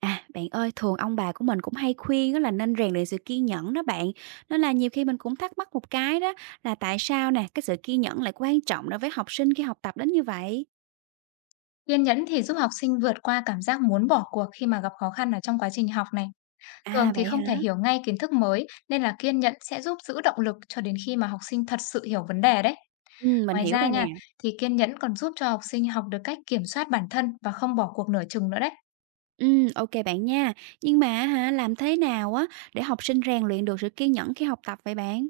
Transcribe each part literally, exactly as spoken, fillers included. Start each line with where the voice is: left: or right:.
right: À, bạn ơi, thường ông bà của mình cũng hay khuyên đó là nên rèn luyện sự kiên nhẫn đó bạn. Nên là nhiều khi mình cũng thắc mắc một cái đó là tại sao nè, cái sự kiên nhẫn lại quan trọng đối với học sinh khi học tập đến như vậy?
left: Kiên nhẫn thì giúp học sinh vượt qua cảm giác muốn bỏ cuộc khi mà gặp khó khăn ở trong quá trình học này. Thường
right: À
left: thì
right: vậy
left: không thể
right: hả?
left: hiểu ngay kiến thức mới nên là kiên nhẫn sẽ giúp giữ động lực cho đến khi mà học sinh thật sự hiểu vấn đề đấy.
right: Ừ, mình
left: Ngoài
right: hiểu
left: ra
right: rồi nè.
left: nha, thì kiên nhẫn còn giúp cho học sinh học được cách kiểm soát bản thân và không bỏ cuộc nửa chừng nữa đấy.
right: Ừ, ok bạn nha. Nhưng mà hả, làm thế nào á để học sinh rèn luyện được sự kiên nhẫn khi học tập vậy bạn?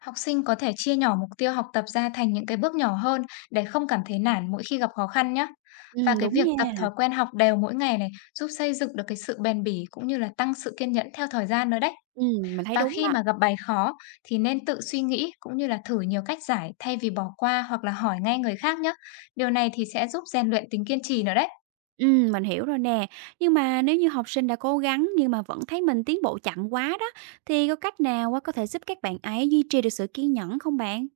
left: Học sinh có thể chia nhỏ mục tiêu học tập ra thành những cái bước nhỏ hơn để không cảm thấy nản mỗi khi gặp khó khăn nhé.
right: Ừ,
left: Và cái
right: đúng
left: việc tập
right: nha.
left: thói quen học đều mỗi ngày này giúp xây dựng được cái sự bền bỉ cũng như là tăng sự kiên nhẫn theo thời gian nữa đấy.
right: Ừ, mình thấy
left: Và
right: đúng
left: khi
right: đó.
left: mà gặp bài khó thì nên tự suy nghĩ cũng như là thử nhiều cách giải thay vì bỏ qua hoặc là hỏi ngay người khác nhé. Điều này thì sẽ giúp rèn luyện tính kiên trì nữa đấy.
right: Ừm, mình hiểu rồi nè. Nhưng mà nếu như học sinh đã cố gắng nhưng mà vẫn thấy mình tiến bộ chậm quá đó, thì có cách nào á có thể giúp các bạn ấy duy trì được sự kiên nhẫn không bạn?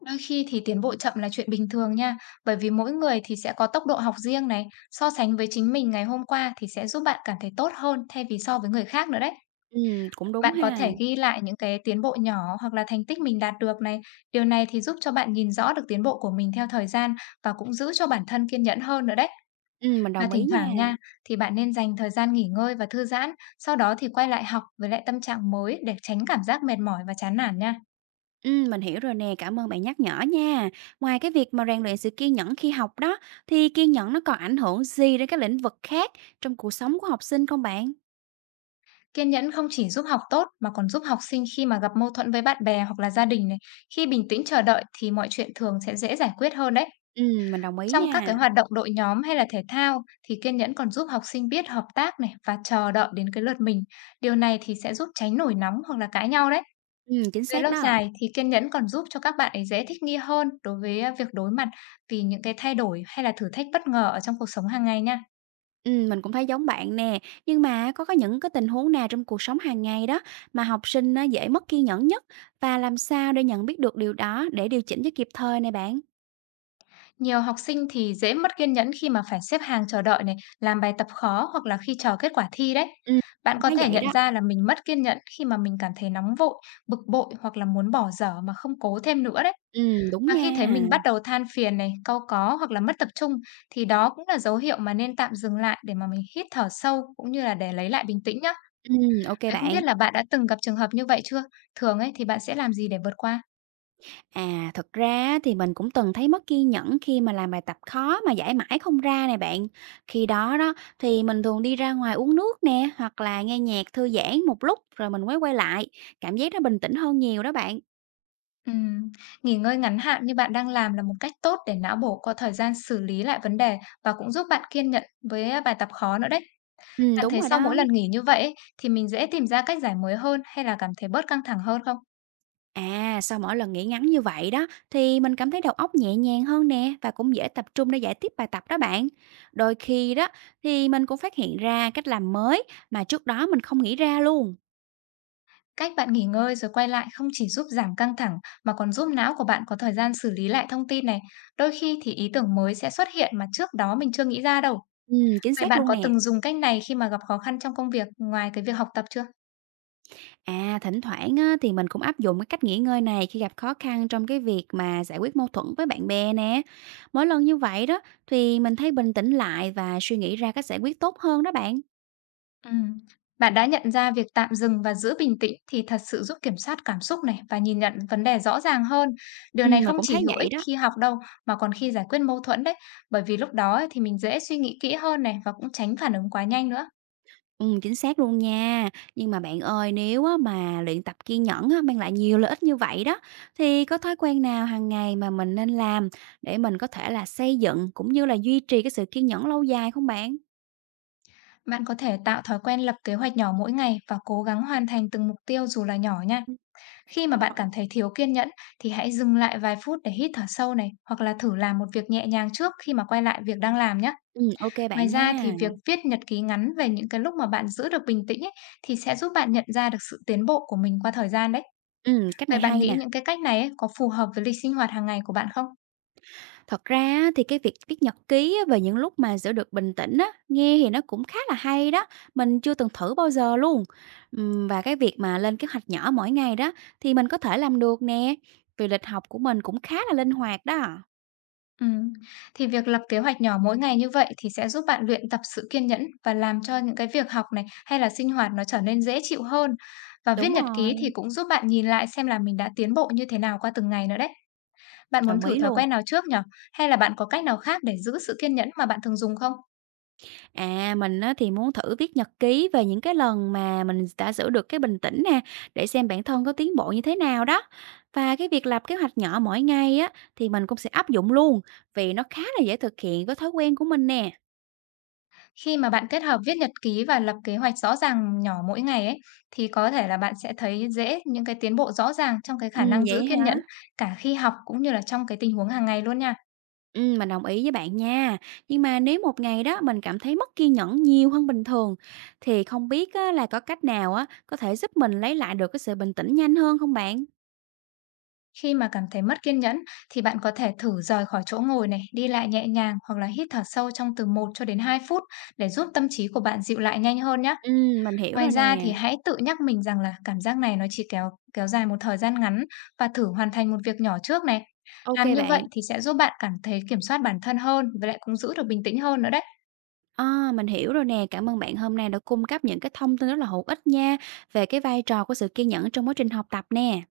left: Đôi khi thì tiến bộ chậm là chuyện bình thường nha, bởi vì mỗi người thì sẽ có tốc độ học riêng này, so sánh với chính mình ngày hôm qua thì sẽ giúp bạn cảm thấy tốt hơn thay vì so với người khác nữa đấy.
right: Ừm, cũng đúng
left: Bạn có
right: ha.
left: thể ghi lại những cái tiến bộ nhỏ hoặc là thành tích mình đạt được này. Điều này thì giúp cho bạn nhìn rõ được tiến bộ của mình theo thời gian và cũng giữ cho bản thân kiên nhẫn hơn nữa đấy.
right: Ừm, mình
left: Và
right: đồng ý
left: thỉnh
right: nha.
left: thoảng nha, thì bạn nên dành thời gian nghỉ ngơi và thư giãn, sau đó thì quay lại học với lại tâm trạng mới để tránh cảm giác mệt mỏi và chán nản nha.
right: Ừm, mình hiểu rồi nè, cảm ơn bạn nhắc nhở nha. Ngoài cái việc mà rèn luyện sự kiên nhẫn khi học đó, thì kiên nhẫn nó còn ảnh hưởng gì đến các lĩnh vực khác trong cuộc sống của học sinh không bạn?
left: Kiên nhẫn không chỉ giúp học tốt mà còn giúp học sinh khi mà gặp mâu thuẫn với bạn bè hoặc là gia đình này. Khi bình tĩnh chờ đợi thì mọi chuyện thường sẽ dễ giải quyết hơn đấy.
right: Ừm, mình đồng ý
left: Trong các cái
right: nha.
left: hoạt động đội nhóm hay là thể thao thì kiên nhẫn còn giúp học sinh biết hợp tác này và chờ đợi đến cái lượt mình. Điều này thì sẽ giúp tránh nổi nóng hoặc là cãi nhau đấy.
right: Ừm, chính
left: Về
right: xác
left: lâu
right: đó.
left: dài thì kiên nhẫn còn giúp cho các bạn ấy dễ thích nghi hơn đối với, a, việc đối mặt vì những cái thay đổi hay là thử thách bất ngờ ở trong cuộc sống hàng ngày nha.
right: Ừm, mình cũng thấy giống bạn nè, nhưng mà có có những cái tình huống nào trong cuộc sống hàng ngày đó mà học sinh nó dễ mất kiên nhẫn nhất và làm sao để nhận biết được điều đó để điều chỉnh cho kịp thời nè bạn?
left: Nhiều học sinh thì dễ mất kiên nhẫn khi mà phải xếp hàng chờ đợi này, làm bài tập khó hoặc là khi chờ kết quả thi đấy.
right: Ừm.
left: Bạn
right: Cũng
left: có
right: thấy
left: thể
right: vậy
left: nhận
right: đó.
left: ra là mình mất kiên nhẫn khi mà mình cảm thấy nóng vội, bực bội hoặc là muốn bỏ dở mà không cố thêm nữa đấy.
right: Ừm, đúng
left: Và khi thấy
right: nha.
left: mình bắt đầu than phiền này, cau có hoặc là mất tập trung thì đó cũng là dấu hiệu mà nên tạm dừng lại để mà mình hít thở sâu cũng như là để lấy lại bình tĩnh nhá.
right: Ừm, ok
left: Vậy không biết
right: bạn.
left: là bạn đã từng gặp trường hợp như vậy chưa? Thường ấy thì bạn sẽ làm gì để vượt qua?
right: À, thật ra thì mình cũng từng thấy mất kiên nhẫn khi mà làm bài tập khó mà giải mãi không ra này bạn. Khi đó đó thì mình thường đi ra ngoài uống nước nè, hoặc là nghe nhạc thư giãn một lúc rồi mình mới quay lại, cảm giác nó bình tĩnh hơn nhiều đó bạn.
left: Ừm, nghỉ ngơi ngắn hạn như bạn đang làm là một cách tốt để não bộ có thời gian xử lý lại vấn đề và cũng giúp bạn kiên nhẫn với à, bài tập khó nữa đấy.
right: Ừm,
left: Bạn
right: đúng
left: thấy
right: rồi
left: sau mỗi
right: đó.
left: lần nghỉ như vậy ấy, thì mình dễ tìm ra cách giải mới hơn hay là cảm thấy bớt căng thẳng hơn không?
right: À, sau mỗi lần nghỉ ngắn như vậy đó thì mình cảm thấy đầu óc nhẹ nhàng hơn nè và cũng dễ tập trung để giải tiếp bài tập đó bạn. Đôi khi đó thì mình cũng phát hiện ra cách làm mới mà trước đó mình không nghĩ ra luôn.
left: Cách bạn nghỉ ngơi rồi quay lại không chỉ giúp giảm căng thẳng mà còn giúp não của bạn có thời gian xử lý lại thông tin này. Đôi khi thì ý tưởng mới sẽ xuất hiện mà trước đó mình chưa nghĩ ra đâu.
right: Ừ, chính
left: Vậy
right: xác
left: bạn
right: luôn
left: có
right: nè.
left: từng dùng cách này khi mà gặp khó khăn trong công việc ngoài cái việc học tập chưa?
right: À, thỉnh thoảng á, thì mình cũng áp dụng cái cách nghỉ ngơi này khi gặp khó khăn trong cái việc mà giải quyết mâu thuẫn với bạn bè nè. Mỗi lần như vậy đó thì mình thấy bình tĩnh lại và suy nghĩ ra cách giải quyết tốt hơn đó bạn.
left: Ừm. Bạn đã nhận ra việc tạm dừng và giữ bình tĩnh thì thật sự giúp kiểm soát cảm xúc này và nhìn nhận vấn đề rõ ràng hơn. Điều
right: Ừ,
left: này
right: mình
left: không
right: cũng thấy
left: chỉ hữu
right: vậy
left: ích
right: đó.
left: khi học đâu mà còn khi giải quyết mâu thuẫn đấy, bởi vì lúc đó ấy thì mình dễ suy nghĩ kỹ hơn này và cũng tránh phản ứng quá nhanh nữa.
right: Ừm, chính xác luôn nha. Nhưng mà bạn ơi, nếu á mà luyện tập kiên nhẫn á mang lại nhiều lợi ích như vậy đó, thì có thói quen nào hàng ngày mà mình nên làm để mình có thể là xây dựng cũng như là duy trì cái sự kiên nhẫn lâu dài không bạn?
left: Bạn có thể tạo thói quen lập kế hoạch nhỏ mỗi ngày và cố gắng hoàn thành từng mục tiêu dù là nhỏ nha.
right: Ừm, mình
left: Khi
right: nhớ
left: mà bạn
right: rồi.
left: cảm thấy thiếu kiên nhẫn thì hãy dừng lại vài phút để hít thở sâu này, hoặc là thử làm một việc nhẹ nhàng trước khi mà quay lại việc đang làm nhé.
right: Ừm, ô
left: Ngoài
right: bạn
left: ra thì
right: nha.
left: việc viết nhật ký ngắn về những cái lúc mà bạn giữ được bình tĩnh ấy, thì sẽ giúp bạn nhận ra được sự tiến bộ của mình qua thời gian đấy.
right: Ừm, cách này
left: Vậy bạn
right: hay
left: nghĩ
right: nè.
left: những cái cách này ấy, có phù hợp với lịch sinh hoạt hàng ngày của bạn không?
right: Thật ra á, thì cái việc viết nhật ký á, về những lúc mà giữ được bình tĩnh á, nghe thì nó cũng khá là hay đó, mình chưa từng thử bao giờ luôn. Ừm, và cái việc mà lên kế hoạch nhỏ mỗi ngày đó thì mình có thể làm được nè, vì lịch học của mình cũng khá là linh hoạt đó.
left: Ừm, thì việc lập kế hoạch nhỏ mỗi ngày như vậy thì sẽ giúp bạn luyện tập sự kiên nhẫn và làm cho những cái việc học này hay là sinh hoạt nó trở nên dễ chịu hơn. Và viết
right: Đúng
left: nhật
right: rồi,
left: ký thì cũng giúp bạn nhìn lại xem là mình đã tiến bộ như thế nào qua từng ngày nữa đấy. Bạn muốn
right: đồng
left: thử
right: ý
left: thói
right: luôn.
left: quen nào trước nhở? Hay là bạn có cách nào khác để giữ sự kiên nhẫn mà bạn thường dùng không?
right: À, mình á thì muốn thử viết nhật ký về những cái lần mà mình đã giữ được cái bình tĩnh nè, để xem bản thân có tiến bộ như thế nào đó. Và cái việc lập kế hoạch nhỏ mỗi ngày á, thì mình cũng sẽ áp dụng luôn, vì nó khá là dễ thực hiện với thói quen của mình nè.
left: Khi mà bạn kết hợp viết nhật ký và lập kế hoạch rõ ràng nhỏ mỗi ngày ấy thì có thể là bạn sẽ thấy dễ những cái tiến bộ rõ ràng trong cái
right: Ừ,
left: khả năng giữ
right: vậy
left: kiên
right: hả?
left: nhẫn cả khi học cũng như là trong cái tình huống hàng ngày luôn nha.
right: Ừ, mình đồng ý với bạn nha. Nhưng mà nếu một ngày đó mình cảm thấy mất kiên nhẫn nhiều hơn bình thường, thì không biết á, là có cách nào á, có thể giúp mình lấy lại được cái sự bình tĩnh nhanh hơn không bạn?
left: Khi mà cảm thấy mất kiên nhẫn thì bạn có thể thử rời khỏi chỗ ngồi này, đi lại nhẹ nhàng hoặc là hít thở sâu trong từ một cho đến hai phút để giúp tâm trí của bạn dịu lại nhanh hơn nhé.
right: Ừ, mình hiểu
left: Ngoài
right: rồi
left: ra thì
right: nè.
left: hãy tự nhắc mình rằng là cảm giác này nó chỉ kéo kéo dài một thời gian ngắn và thử hoàn thành một việc nhỏ trước này.
right: Ok
left: Làm như vậy
right: bạn.
left: thì sẽ giúp bạn cảm thấy kiểm soát bản thân hơn và lại cũng giữ được bình tĩnh hơn nữa đấy.
right: À, mình hiểu rồi nè, cảm ơn bạn hôm nay đã cung cấp những cái thông tin rất là hữu ích nha về cái vai trò của sự kiên nhẫn trong quá trình học tập nè.